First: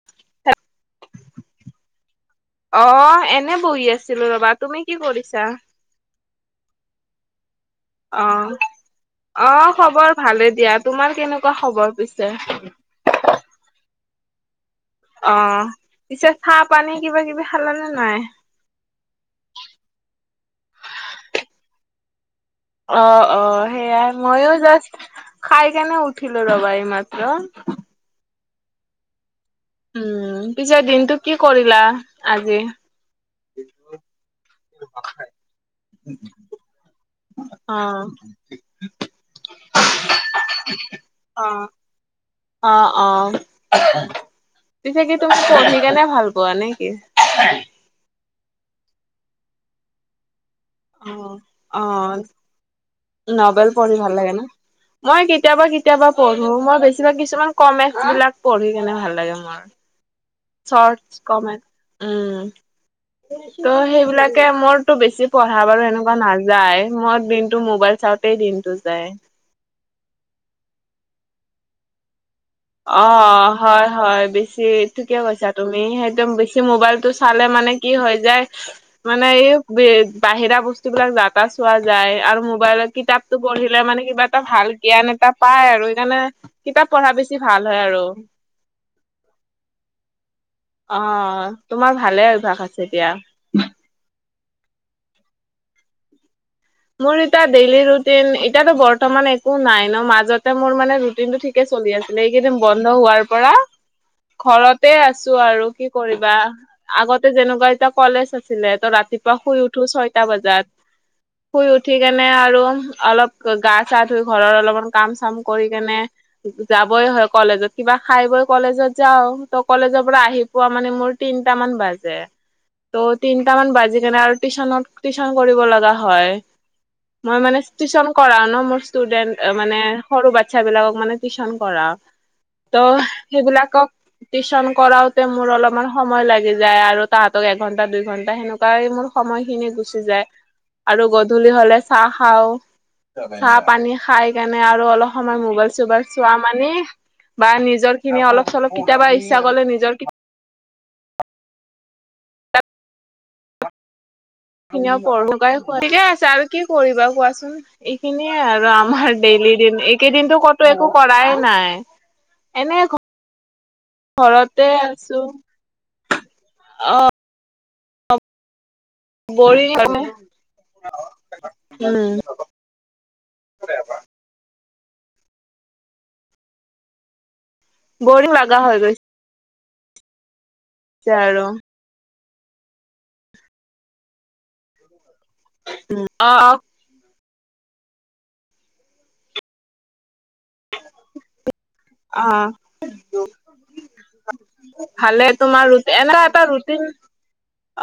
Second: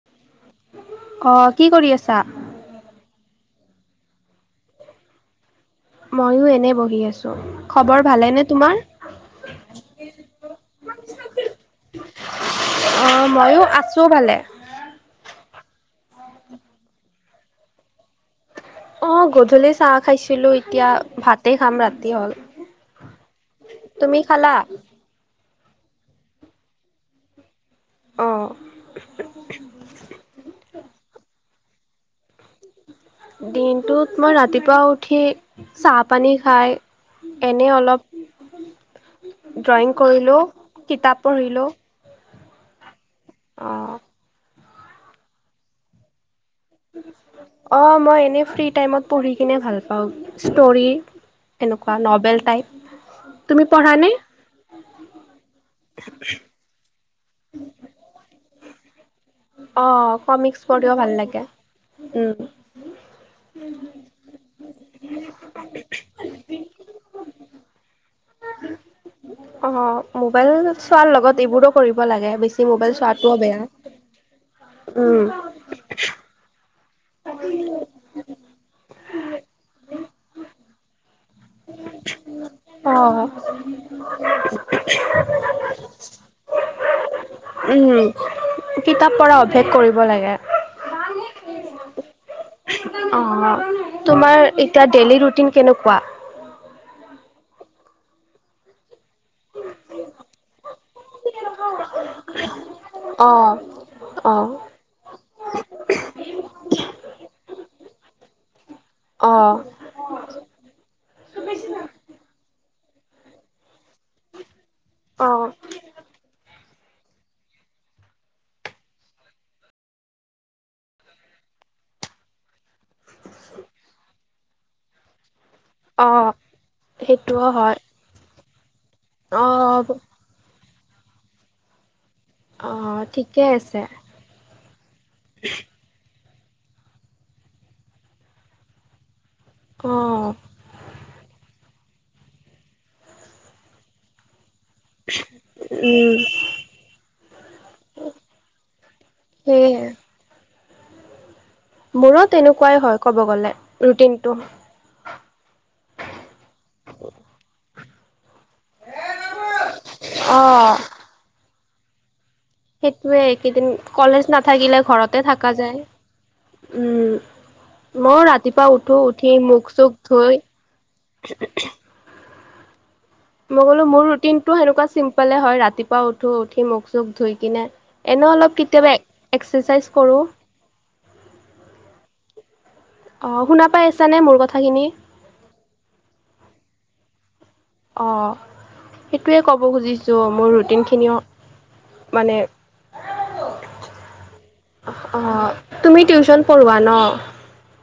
[inaudible] অ, কি কৰি আছা? অ, এনে বহি আছিলো ৰ'বা তুমি কি কৰিছা? মইও এনে বহি আছো। [unintelligible] খবৰ অ ভালেনে তোমাৰ? অ খবৰ ভালে দিয়া তোমাৰ কেনেকুৱা খবৰ পিছে। অ, ময়ো আছো ভালে। অ, পিছে চাহ-পানী কিবা-কিবি খালোনে নাই? অ গধূলি চাহ খাইছিলো এতিয়া ভাতে খাম ৰাতি হ'ল। অ অ সেইয়াই তুমি খালা? ময়ো জাষ্ট খাই কেনে উঠিলো ৰবা এই মাত্ৰ। অ উম পিছে দিনটো কি কৰিলা আজি। দিনটোত মই ৰাতিপুৱা উঠি চাহ, পানী খাই এনে অ', অলপ ড্ৰয়িং কৰিলো কিতাপ অ', পঢ়িলো। অ অ পিছে কি তোমাৰ পঢ়ি কেনে ভাল পোৱা নে। [inaudible] কি? অঁ মই এনেই ফ্ৰী টাইমত পঢ়ি কিনে ভাল পাওঁ। ষ্টৰী অ', এনেকুৱা অ', নভেল টাইপ নভেল তুমি পঢ়ি পঢ়ানে। ভাল লাগে ন? মই কেতিয়াবা কেতিয়াবা পঢ়ো মই বেছিভাগ কিছুমান কমে বিলাক পঢ়ি কেনে ভাল লাগে। মই অ' কমিক্স পঢ়িও চটচ ভাল লাগে। কমেণ্ট উম ত' সেইবিলাকে মোৰতো বেছি পঢ়া বাৰু এনেকুৱা নাযায় মই দিনটো মোবাইল চাৱাতে- গোটেই দিনটো যায়। অ মোবাইল চোৱাৰ লগত এইবোৰো কৰিব লাগে বেছি। মোবাইল অ চোৱাটোও বেয়া। হয় হয়। বেছি ঠিকে উম, কৈছা তুমি একদম বেছি। মোবাইল টো চালে মানে কি হৈ যায় মানে এই বাহিৰা বস্তু- বস্তু বিলাক জাতা চোৱা যায়। আৰু মোবাইলত অ' কিতাপতটো পঢ়িলে মানে কিবা এটা ভাল জ্ঞান, এটা পাই আৰু সেইকাৰণে কিতাপ পঢ়া বেচি উম কিতাপ পৰা অভ্যেষ কৰিব লাগে। অ তোমাৰ ভালে অভ্যাস আছে দিয়া। আৰু তোমাৰ এতিয়া ডেইলি ৰুটিন কেনেকুৱা। মোৰ এতিয়া ডেইলি ৰোড- এতিয়াটো বৰ্তমান। একো নাই ন মাজতে মোৰ মানে ৰুটিনটো ঠিকে চলি আছিলে এইকেইদিন বন্ধ হোৱাৰ পৰা। অহ ঘৰতে আছো আৰু কি কৰিবা। আগতে যেনেকুৱা এতিয়া কলেজ আছিলে ত ৰাতিপুৱা অ' শুই উঠো ছয়টা বজাত শুই উঠি কেনে আৰু অলপ গা চা ধুই ঘৰৰ অলপমান কাম চাম অ' কৰি কেনে যাবই হয় কলেজত কিবা খাই বই কলেজত যাও ত কলেজৰ পৰা আহি পোৱা মানে মোৰ তিনটা মান বাজে ত' তিনটামান বাজি কেনে আৰু টিউচনত টিউচন কৰিব লগা অ' হয় মই সেইটোও মানে হয় টিউচন কৰাও ন মোৰ ষ্টুডেন্ট মানে অ' সৰু বাচ্ছা বিলাকক মানে টিউচন কৰাও ত' অ' ঠিকে আছে সেইবিলাকক টিউচন কৰাওতে মোৰ অলপমান সময় লাগি যায় আৰু তাহাঁতক এঘন্টা দুই ঘন্টা সেনেকুৱাই মোৰ সময় খিনি অ' গুচি যায় উম আৰু গধূলি হলে চাহ খাও চাহ পানী খাই সেইকাৰণে আৰু অলপ সময় মোবাইল চোবাইল চোৱা মানে বা নিজৰ খিনি অলপ চলপ কেতিয়াবা ইচ্ছা কৰিলে সেয়ে নিজৰ মোৰো তেনেকুৱাই হয় ক'ব গ'লে ৰুটিন টো নিজৰখিনিও পঢ়ো ঠিকে আছে আৰু কি কৰিবা কোৱাচোন এইখিনিয়ে আৰু আমাৰ ডেইলি দিন এইকেইদিনতো কতো অ' একো কৰাই নাই এনে সেইটোয়ে এইকেইদিন কলেজ ঘৰতে নাথাকিলে ঘৰতে থকা যায় অ মই ৰাতিপুৱা উঠো উঠি বৰিং মুখ চুখ উম ধুই মই ক'লো মোৰ ৰুটিনটো সেনেকুৱা চিম্পলে হয় ৰাতিপুৱা উঠো উঠি মুখ চুখ ধুই কিনে বৰিং এনেও অলপ লগা হৈ কেতিয়াবা এক্সাৰচাইজ কৰো যাই আৰু অ শুনা পাই আছানে মোৰ কথাখিনি উম অ অ অ সেইটোয়ে ক'ব খুজিছো মোৰ ৰুটিনখিনিও অ মানে [unintelligible] অ ভালে তোমাৰ ৰুট তুমি এনেকা এটা টিউচন পঢ়োৱা ৰুটিন ন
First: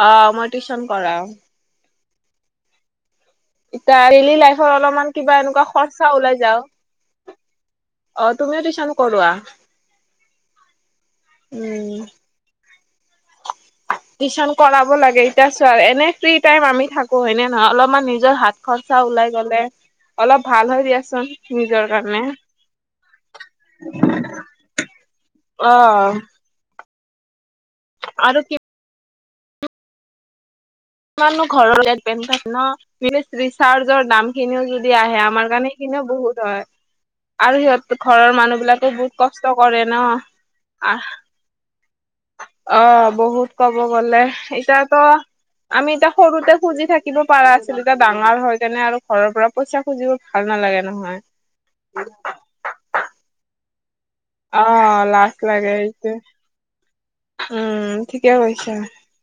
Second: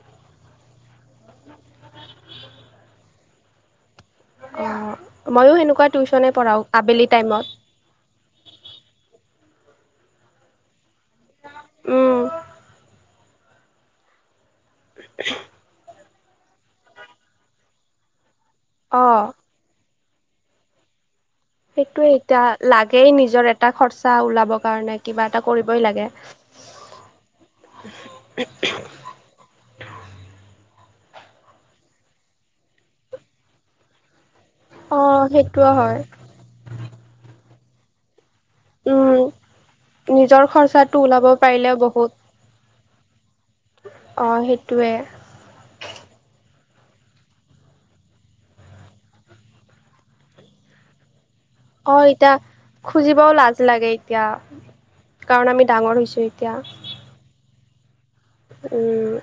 অ মই টিউচন কৰাও এতিয়া ডেইলি অ লাইফৰ অলপমান কিবা ময়ো এনেকুৱা সেনেকুৱা খৰচা টিউচনে ওলাই পঢ়াও যাও আবেলি টাইমত অ তুমিও টিউচন কৰোৱা উম টিউচন কৰাব লাগে এতিয়া চোৱা এনে ফ্ৰী টাইম আমি থাকো এনে নহয় অলপমান নিজৰ হাত অ খৰচা ওলাই গলে অলপ ভাল হৈ দিয়াচোন নিজৰ সেইটোয়ে কাৰণে এতিয়া লাগেই নিজৰ এটা খৰচা ওলাবৰ কাৰণে কিবা এটা অ কৰিবই লাগে আৰু [unintelligible] ইমানো ঘৰৰ বেন চাম ন ৰিচাৰ্জৰ দাম খিনিও যদি যদি আহে অ', আমাৰ সেইটোও কাৰণে হয়। সেইখিনিও বহুত হয় আৰু সিহঁত ঘৰৰ মানুহ বিলাকো উম, বহুত কষ্ট কৰে ন নিজৰ খৰচাটো ওলাব পাৰিলে বহুত আহ অ বহুত কব গলে অ', সেইটোৱে। এতিয়াতো আমি এতিয়া সৰুতে খুজি থাকিব পাৰা আছিলো এতিয়া ডাঙৰ হয় কেনে আৰু ঘৰৰ পৰা পইচা খুজিব ভাল নালাগে নহয় [unintelligible] অ এতিয়া খুজিবও লাজ লাগে এতিয়া অ লাজ কাৰণ আমি লাগে ডাঙৰ এইটো হৈছো এতিয়া উম ঠিকে কৈছা উম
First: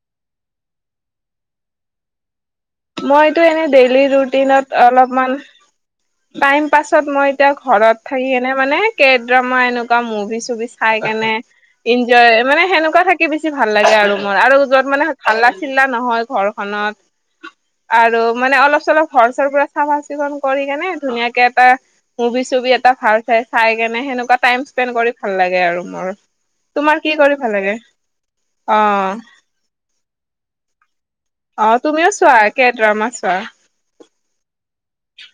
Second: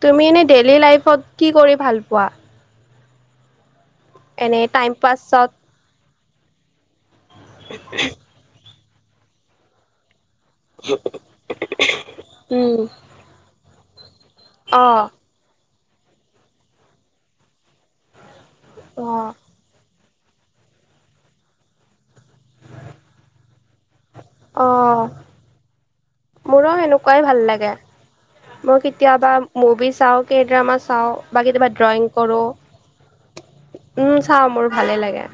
তুমি এনেই ডেইলি লাইফত কি কৰি ভাল পোৱা মইতো এনে ডেইলি এনে ৰুটিনত টাইম অলপমান পাছত টাইম পাছত মই এতিয়া ঘৰত থাকি এনে মানে কেক ড্ৰামা এনেকুৱা মুভি চভি চাই কেনে ইনজয় মানে উম, সেনেকুৱা থাকি বেছি ভাল লাগে আৰু মোৰ আৰু যত মানে অ', হাল্লা চিল্লা নহয় ঘৰখনত আৰু মানে অলপ চলপ অ', ঘৰ চৰ পৰা চাফা চিকুণ কৰি কেনে ধুনীয়াকে এটা মুভি চুভি এটা ভাল চাই চাই কেনে সেনেকুৱা টাইম স্পেড অ', কৰি ভাল লাগে আৰু মোৰ তোমাৰ কি কৰি ভাল লাগে? অ মই কেতিয়াবা মুভি চাও কে ড্ৰামা চাও অ তুমিও চোৱা কেদ্ৰমা চোৱা উম চাও মোৰ ভালে লাগে।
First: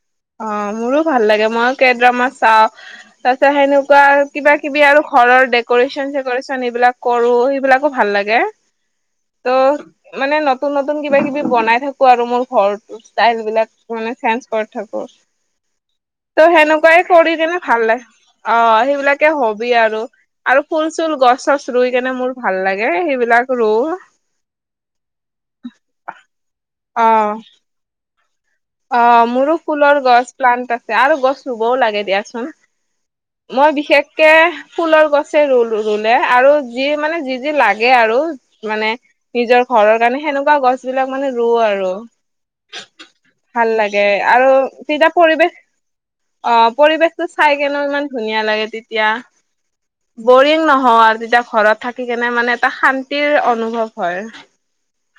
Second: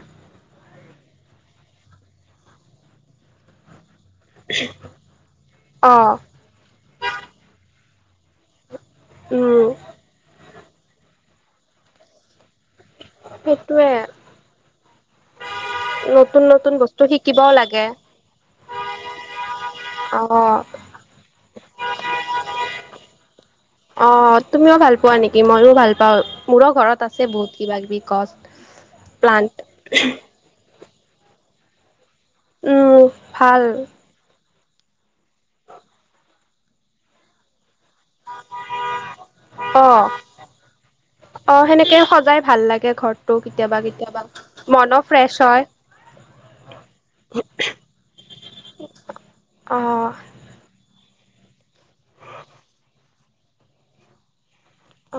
অ মোৰো ভাল লাগে মইও কে ড্ৰামা চাও তাৰ পিছত সেনেকুৱা কিবা কিবি আৰু ঘৰৰ ডেক'ৰেচন অ', চেকৰেচন এইবিলাক কৰো সেইবিলাকো ভাল লাগে। উম, ত' মানে নতুন নতুন কিবা কিবি বনাই থাকো আৰু মোৰ ঘৰত ষ্টাইল বিলাক সেইটোৱে। মানে চেঞ্জ কৰি থাকো। নতুন ত নতুন বস্তু সেনেকুৱাই কৰি শিকিবও কিনে ভাল লাগে অ সেইবিলাকে হবি আৰু অ আৰু ফুল চুল গছ চচ ৰুই কেনে মোৰ ভাল লাগে সেইবিলাক ৰু অ তুমিও ভাল পোৱা নেকি মইও ভাল পাওঁ মোৰো ঘৰত অ আছে বহুত কিবা কিবি গছ। অ মোৰো প্লান্ট ফুলৰ গছ প্লান্ত আছে আৰু গছ ৰুবও লাগে দিয়া। উম ভাল মই বিশেষ কে ফুলৰ গছে ৰুলো ৰুলে আৰু যি মানে যি যি লাগে আৰু মানে নিজৰ অ ঘৰৰ কাৰণে সেনেকুৱা গছ বিলাক মানে অ ৰুও আৰু সেনেকে সজাই ভাল লাগে ঘৰটো ভাল কেতিয়াবা লাগে কেতিয়াবা আৰু মনো তেতিয়া ফ্ৰেছ পৰিৱেশ হয় অ পৰিবেশতটো চাই কেনেও ইমান ধুনীয়া লাগে তেতিয়া - অ বৰিং নহও আৰু তেতিয়া ঘৰত থাকি কেনে মানে এটা শান্তিৰ অনুভৱ হয়।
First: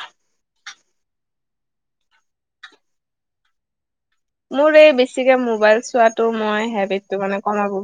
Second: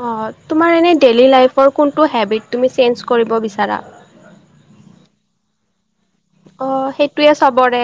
অঁ তোমাৰ এনেই ডেইলী লাইফৰ কোনটো হেবিট তুমি চেঞ্জ কৰিব বিচাৰা? মোৰ এই বেছিকে মোবাইল চোৱাত অ সেইটোয়ে চবৰে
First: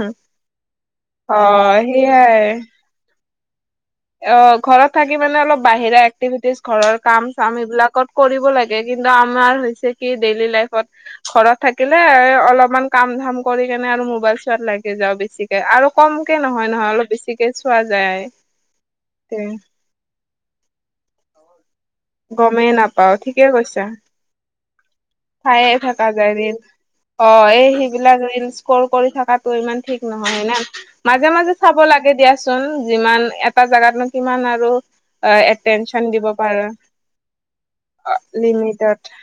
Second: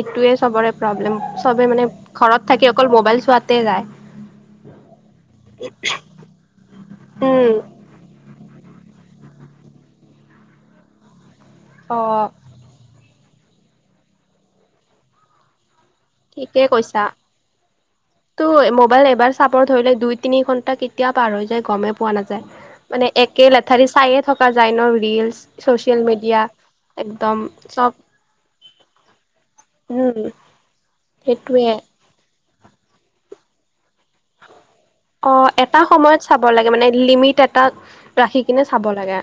এইটোয়ে চবৰে প্ৰব্লেম অ চবে মানে ঘৰত সেইয়াই থাকি অকল মোবাইল চোৱাতে যায় অ ঘৰত থাকি মানে অলপ বাহিৰা এক্টিভিটিজ ঘৰৰ কাম উম চাম এইবিলাকত কৰিব লাগে, কিন্তু আমৰ হৈছে কি ডেইলী লাইফট ঘৰত অ থাকিলে অলপ মান কাম ধাম কৰি কেনে আৰু মোবাইল চোৱাত লাগি যাওঁ বেছিক আৰু কমকে নহয়, নহয় অলপ বেছিকে চোৱা যায়। ত মোবাইল এবাৰ তে চাব ধৰিলে দুই তিনি ঘন্টা কেতিয়া পাৰ হৈ যায় গমে পোৱা নাযায় গমেই মানে নাপাও ঠিকে একে কৈছা লেঠাৰি চাইে থকা যায় ন ৰিল চায়ে থকা যায় ৰিল। অ এই চব সেইবিলাক ৰীলস্কৰ কৰি থকাটো ইমান ঠিক উম নহয় না। মাজে মাজে সেইটোৱে। চাব লাগে দিয়াচোন যিমান এটা জাগাতনো কিমান আৰু অ এটা এটেনচন সময়ত দিব চাব পাৰা লাগে মানে লিমিট এটা ৰাখি কিনে চাব লিমিটত লাগে।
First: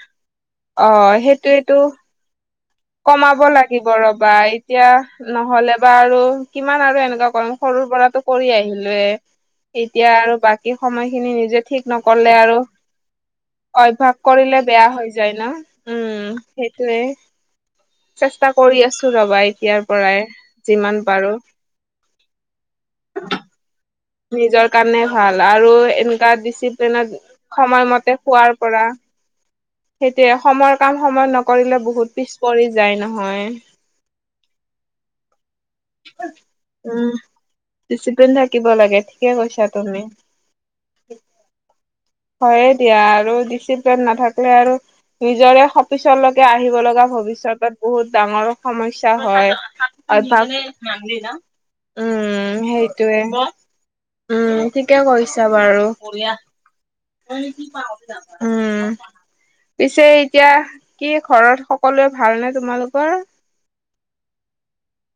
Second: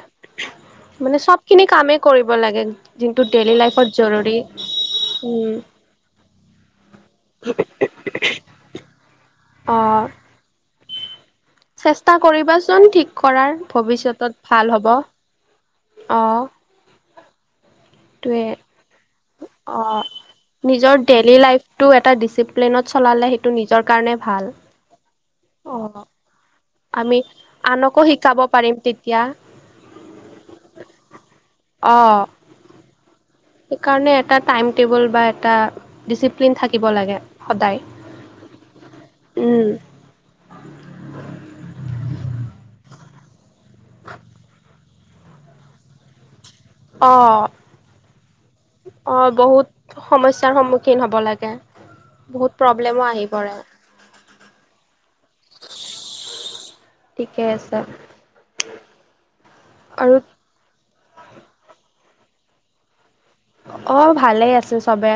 অ মানে চব খিনি সেইটোয়েতো কামেই কৰিব লাগে। যোনটো কমাব ডেইলি লাগিব লাইফত ৰবা জৰুৰী এতিয়া উম। নহ'লে বা আৰু কিমান আৰু এনেকুৱা কৰিম সৰুৰ পৰাতটো কৰি আহিলোয়ে। অ এতিয়া আৰু বাকী সময় খিনি নিজে ঠিক চেষ্টা নকলে আৰু কৰিবাচোন ঠিক কৰাৰ অভ্যাস ভৱিষ্যতত কৰিলে ভাল হ'ব। বেয়া হৈ যায় ন অ উম চেষ্টা সেইটোৱে। কৰি আছো ৰবা এতিয়াৰ পৰাই যিমান পাৰোঁ। টো এটা ডিচিপ্লিনত চলালে সেইটো নিজৰ কাৰণে ভাল। নিজৰ কাৰণে ভাল আৰু অ', এনেকা আমি ডিচিপ্লেনত আনকো সময়মতে শিকাব খোৱাৰ পাৰিম পৰা তেতিয়া - সেইটোয়ে সময়ৰ কাম সময় নকৰিলে বহুত অ'। পিছ পৰি যায় নহয়। সেইকাৰণে এটা টাইম টেবুল বা এটা ডিচিপ্লিন থাকিব উম লাগে সদায়। ডিচিপ্লিন থাকিব লাগে। ঠিকে কৈছা উম, তুমি। হয়ে দিয়া আৰু দিছ। নাথাকে আৰু নিজৰে। পিছলৈকে আহিব লগা অ', ভৱিষ্যতত বহুত ডাঙৰ সমস্যা অ' হয়। বহুত অভ্যাস সমস্যাৰ সন্মুখীন হ'ব লাগে, উম বহুত প্ৰব্লেমো সেইটোৱে আহি পৰে। উম ঠিকে কৰিছা বাৰু। ঠিকে আছে উম, পিছে আৰু এতিয়া। কি ঘৰত সকলোৱে ভালনেে তোমালোকৰ? অ, ভালেই আছে চবে।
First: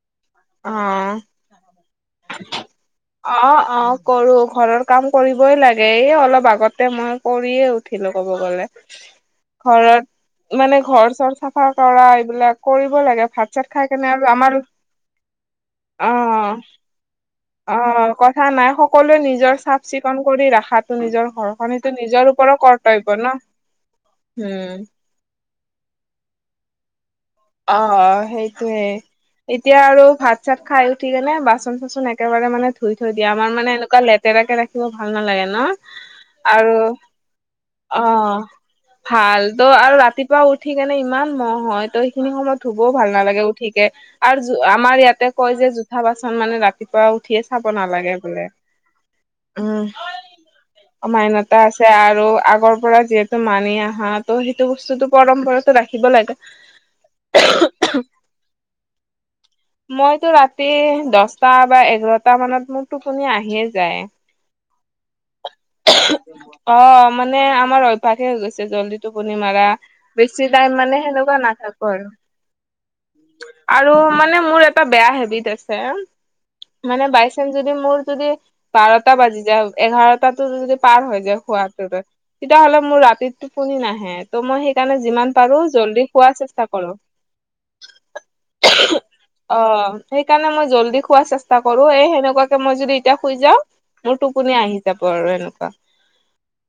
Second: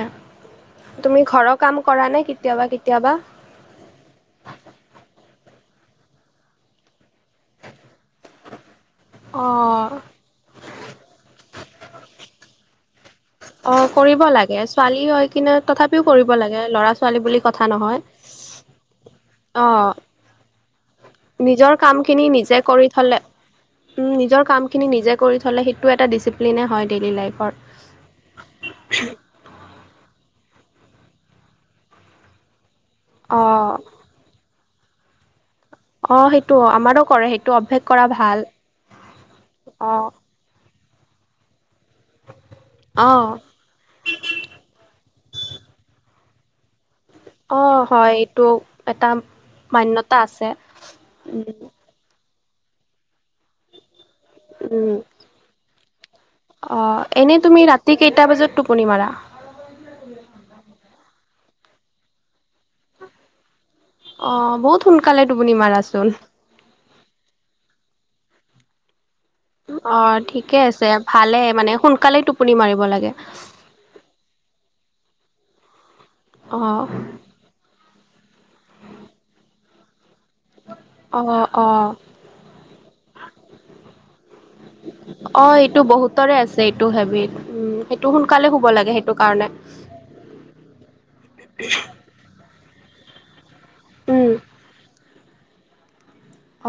অ তুমি ঘৰৰ কাম কৰা নে, কেতিয়াবা, কেতিয়াবা। অ অ কৰো ঘৰৰ কাম কৰিবই লাগে, এই অলপ আগতে মই কৰিয়ে উঠিলো ক'ব গলে। অঁ। ঘৰত মানে ঘৰ চৰ চাফা কৰা এইবিলাক কৰিব লাগে ভ। অ' কৰিব লাগে ছোৱালী হয় কিনে তথাপিও অ কৰিব লাগে ল'ৰা ছোৱালী বুলি। কথা অ, নহয়। কথা নাই সকলোৱে নিজৰ অ চাফ, চিকুণ কৰি ৰাখাত নিজৰ কাম ঘৰখনিতটো খিনি নিজৰ নিজে ওপৰত কৰি থলে কৰ্তব্য ন, উম নিজৰ কাম খিনি উম। নিজে কৰি থ'লে সেইটো এটা ডিচিপ্লিনেই হয় ডেইলী লাইফত। অ', অ', সেইটোয়ে। এতিয়া আৰু ভাত, চাত খাই উঠিকেনে বাচন, চাচন একেবাৰে মানে ধুই থৈ দিয়ে অ আমাৰ মানে এনেকুৱা লেটাৰাকে ৰাখিব ভাল নালাগে, ন। অ সেইটো আৰু আমাৰো কৰে সেইটো অভ্যাস অ, কৰা ভাল। ভাল তো অ আৰু ৰাতিপুৱা উঠি উঠিকনে ইমান মহ হয় তো সেইখিনি সময়ত ধুবও ভাল অ নালাগে উঠিকে। আৰু আমাৰ ইয়াতে কয় যে জোঠা বাচন মানে ৰাতিপুৱা উঠিয়ে অ চাব হয় নালাগে বোলে এইটো এটা মান্যতা আছে। উম উম অমানতা আছে। আৰু আগৰ পৰা যিহেতু মানি আহা ত' সেইটো উম বস্তুতটো পৰম্পৰাতটো ৰাখিব লাগে। অ' এনে তুমি ৰাতি কেইটা বজাত টোপনি মাৰা? মইতো ৰাতি দছটা বা এঘাৰটা মানত মোৰ টোপনি আহিয়ে যায়। অ, বহুত সোনকালে তুপনি মাৰাচোন। অ' মানে আমাৰ অভ্যাসে হৈ গৈছে জল্দি। টোপনি মাৰা অ', বেছি ঠিকে টাইম আছে মানে ভালে সেনেকুৱা মানে নাথাকো আৰু। সোনকালেই টোপনি মাৰিব লাগে। আৰু মানে মোৰ এটা বেয়া হেবিট আছে অ', মানে বাই। যদি মোৰ যদি বাৰটা বাজি যায় এঘাৰটাতো যদি পাৰ হৈ যায় অ', অ', খোৱাাতত। তেতিয়াাহলে মোৰ ৰাতিটো শুনি নাহে ত' মই সেইকাৰণে যিমান পাৰো জল্দি খোৱাৰ চেষ্টা কৰো। বৱট [inaudible] সেইটো সোনকালে শুব লাগে সেইটো কাৰণে। অ' সেইকাৰণে মই জল্দি খোৱাৰ চেষ্টা কৰো এই সেনেকুৱাকে মই যদি এতিয়া শুই যাওঁ। মোৰ উম। টোপোনি আহি যাব আৰু এনেকুৱা।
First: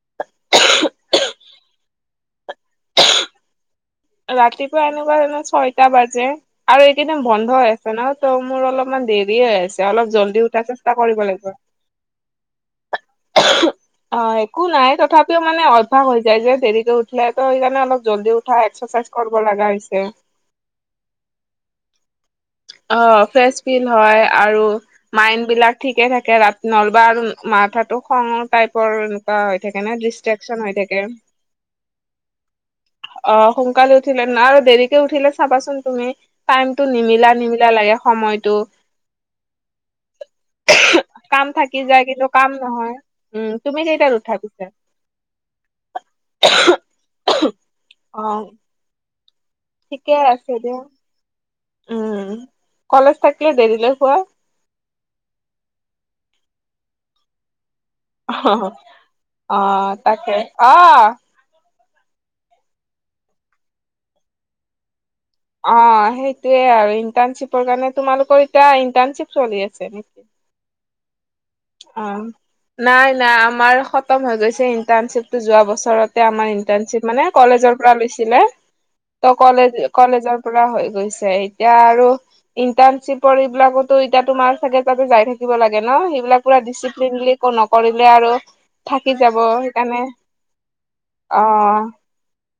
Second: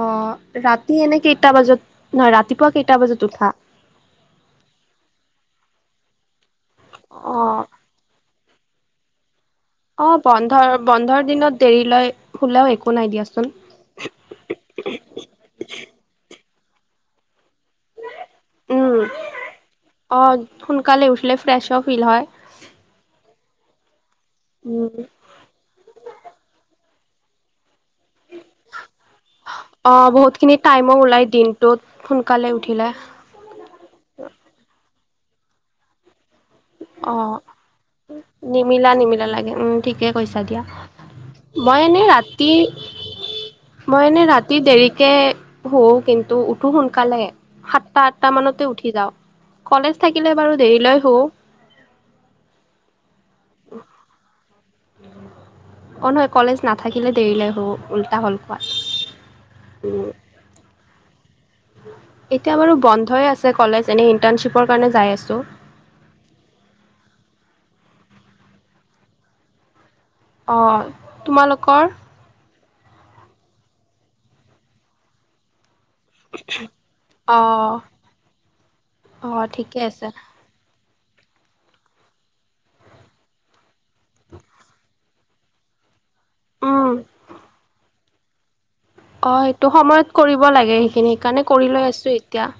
অ' ৰাতি এনে কেইটা বজাত, নহয় ৰাতিপুৱা কেইটা বজাত উঠা? ৰাতিপুৱা এনুৱা যেনে ছয়টা বাজে আৰু এইকেইদিন বন্ধ অ', আছে। আছে নহ, ত' মোৰ অলপমান দেৰিয়ে হয় আছে। অলপ অ, জল্দি উঠাৰ চেষ্টা কৰিব বন্ধৰ-বন্ধৰ লাগিব দিনত দেৰিকৈ শুলেও একো নাই দিয়াচোন। অ, একো নাই তথাপিও মানে অভ্যাস হৈ যায় যে দেৰিকৈ উঠিলে, তো সেইকাৰণে অলপ জল্দি উঠা উম, এক্সাৰচাইজ কৰিব লগা হৈছে। অ', সোনকালে উঠিলে ফ্ৰেছো ফিল হয়। অ ফ্ৰেচ ফিল হয় আৰু উম, মাইণ্ড বিলাক ঠিকে থাকে ৰাতি নলবা আৰু মাথাতো খঙ টাইপৰ এনেকুৱা হয়। অ বহুত খিনি টাইমো ওলাই দিনটোত সোনকালে উঠিলে। অ সোনকালে উঠিলে, আৰু দেৰিকে উঠিলে চাবাচোন তুমি টাইমটো নিমিলাই অ'। নিমিলা নিমিলা লাগে উম ঠিকে কৈছা দিয়া। কাম থাকি মই যায় এনেই কিন্তু ৰাতি, কাম নহয় উম তুমি মই কেইটাত এনেই উঠা ৰাতি পিছে দেৰিকে শু কিন্তু উঠো সোনকালে সাতটা অ আঠটা মানতে উঠি যাওঁ। কলেজ ঠিকে থাকিলে আছে বাৰু দিয়া দেৰিলৈ শু। উম কলেজ থাকিলে দেৰিলে শুৱা? অ নহয় কলেজ নাথাকিলে দেৰিলে শু। হ'ল কোৱা। [inaudible] অ তাকে অ। এতিয়া বাৰু বন্ধই আছে কলেজ, এনেই ইণ্টাৰ্ণশ্বিপৰ কাৰণে যাই আছোঁ। অ সেইটোৱে আৰু ইণ্টাৰণশ্বিপৰ কাৰণে, তোমালোকৰ এতিয়া ইণ্টাৰ্ণশ্বিপ চলি আছে নেকি? অ, তোমালোক অ নাই নাই আমাৰ খতম হৈ গৈছে ইণ্টাৰ্ণশ্বিপটো যোৱা বছৰত। আমাৰ ইন্টাৰ্ণশ্বিপ মানে অ কলেজৰ পৰা লৈছিলে অ ত' কলেজ ঠিকে আছে কলেজৰ পুৰা হৈ গৈছে এতিয়া আৰু ইণ্টাৰ্ণশ্বিপৰ এইবিলাকতো এতিয়া তোমাৰ চাগে তাতে যাই থাকিব লাগে ন? সেইবিলাক পুৰা উম। ডিচিপ্লিনলী একো নকৰিলে আৰু থাকি যাব অঁ সেইটো সেইকাৰণে সময়ত কৰিব লাগে সেইখিনি অ সেইকাৰণে কৰি লৈ আছোঁ এতিয়া।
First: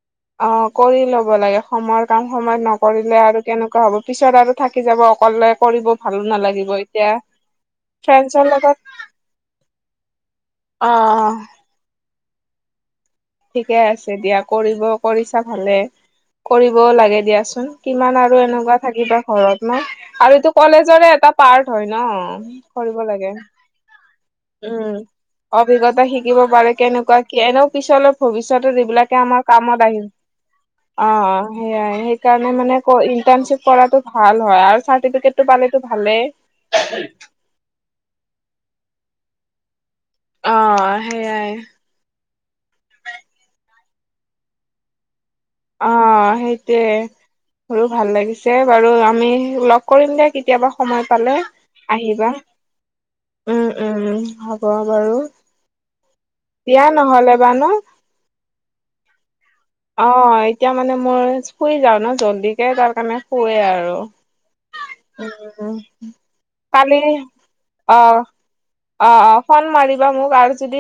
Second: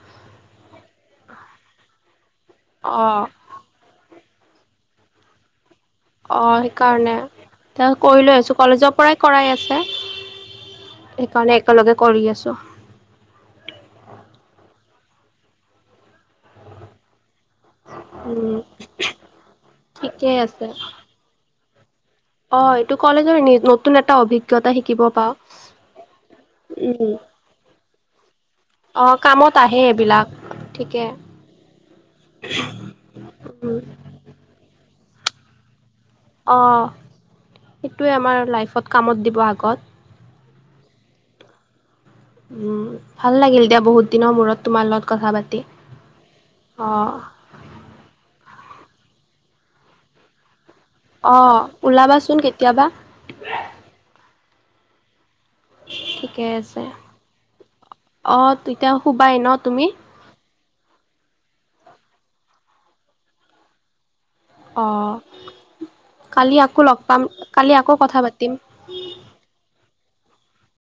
অ কৰি ল'ব লাগে সময়ৰ কাম সময়ত নকৰিলে অ। আৰু কেনেকুৱা হ'ব, পিছত আৰু থাকি যাব অকলে কৰিব ভালো অ', নালাগিব এতিয়া সেইকাৰণে। তেওঁ কৰি লৈ ফ্ৰেণ্ডছৰ আছোঁ, কলেজৰ লগত পৰাই কৰাই আছে, অ। সেইকাৰণে একেলগে কৰি আছোঁ। ঠিকে আছে দিয়া, কৰিব কৰিছা ভালে কৰিবও লাগে দিয়াচোন। কিমান আৰু উম, এনেকুৱা থাকিবা ঘৰত ন, আৰু ঠিকেই এইটো আছে। কলেজৰে এটা পাৰ্ট হয়, ন। অ', এইটো কৰিব লাগে কলেজৰ নতুন এটা অভিজ্ঞতা উম, শিকিব পাওঁ। অভিজ্ঞতা শিকিব পাৰে উম, কেনকুৱা এনেও পিছলৈ ভৱিষ্যতত অ', এইবিলাকে আমাৰ আহে কামত আহিব। এইবিলাক, ঠিকে। অ, সেইয়াই সেইকাৰণে মানে ক, ইণ্টাৰ্ণশ্বিপ উম, কৰাটো ভাল হয় আৰু চাৰ্টিফিকেটটো পালেটো ভালেই। অঁ সেইটোৱে আমাৰ লাইফত কামত দিব আগত। অ, সেয়াই। উম ভাল লাগিল দিয়া, বহুত দিনৰ মূৰত তোমাৰ লগত কথা পাতি। অ, সেইটোৱে। অ', মোৰো, ভাল লাগিছে বাৰু আমি লগ কৰিম দিয়া কেতিয়াবা। সময় পালে অ', আহিবা, ওলাবাচোন কেতিয়াবা, উম উম উম হ'ব বাৰু। ঠিকে আছে, দিয়া নহ'লে বা ন অ', তেতিয়া শুবাই ন' তুমি? অ', এতিয়া মানে মই, শুই যাওঁ ন' জল্দিকে, তাৰ কাৰণে শুৱে আৰু। অ'। [inaudible] আকৌ কালি, লগ পাম কালি আকৌ আহ কথা পাতিম। অ অ ফন মাৰিবা মোক আৰু যদি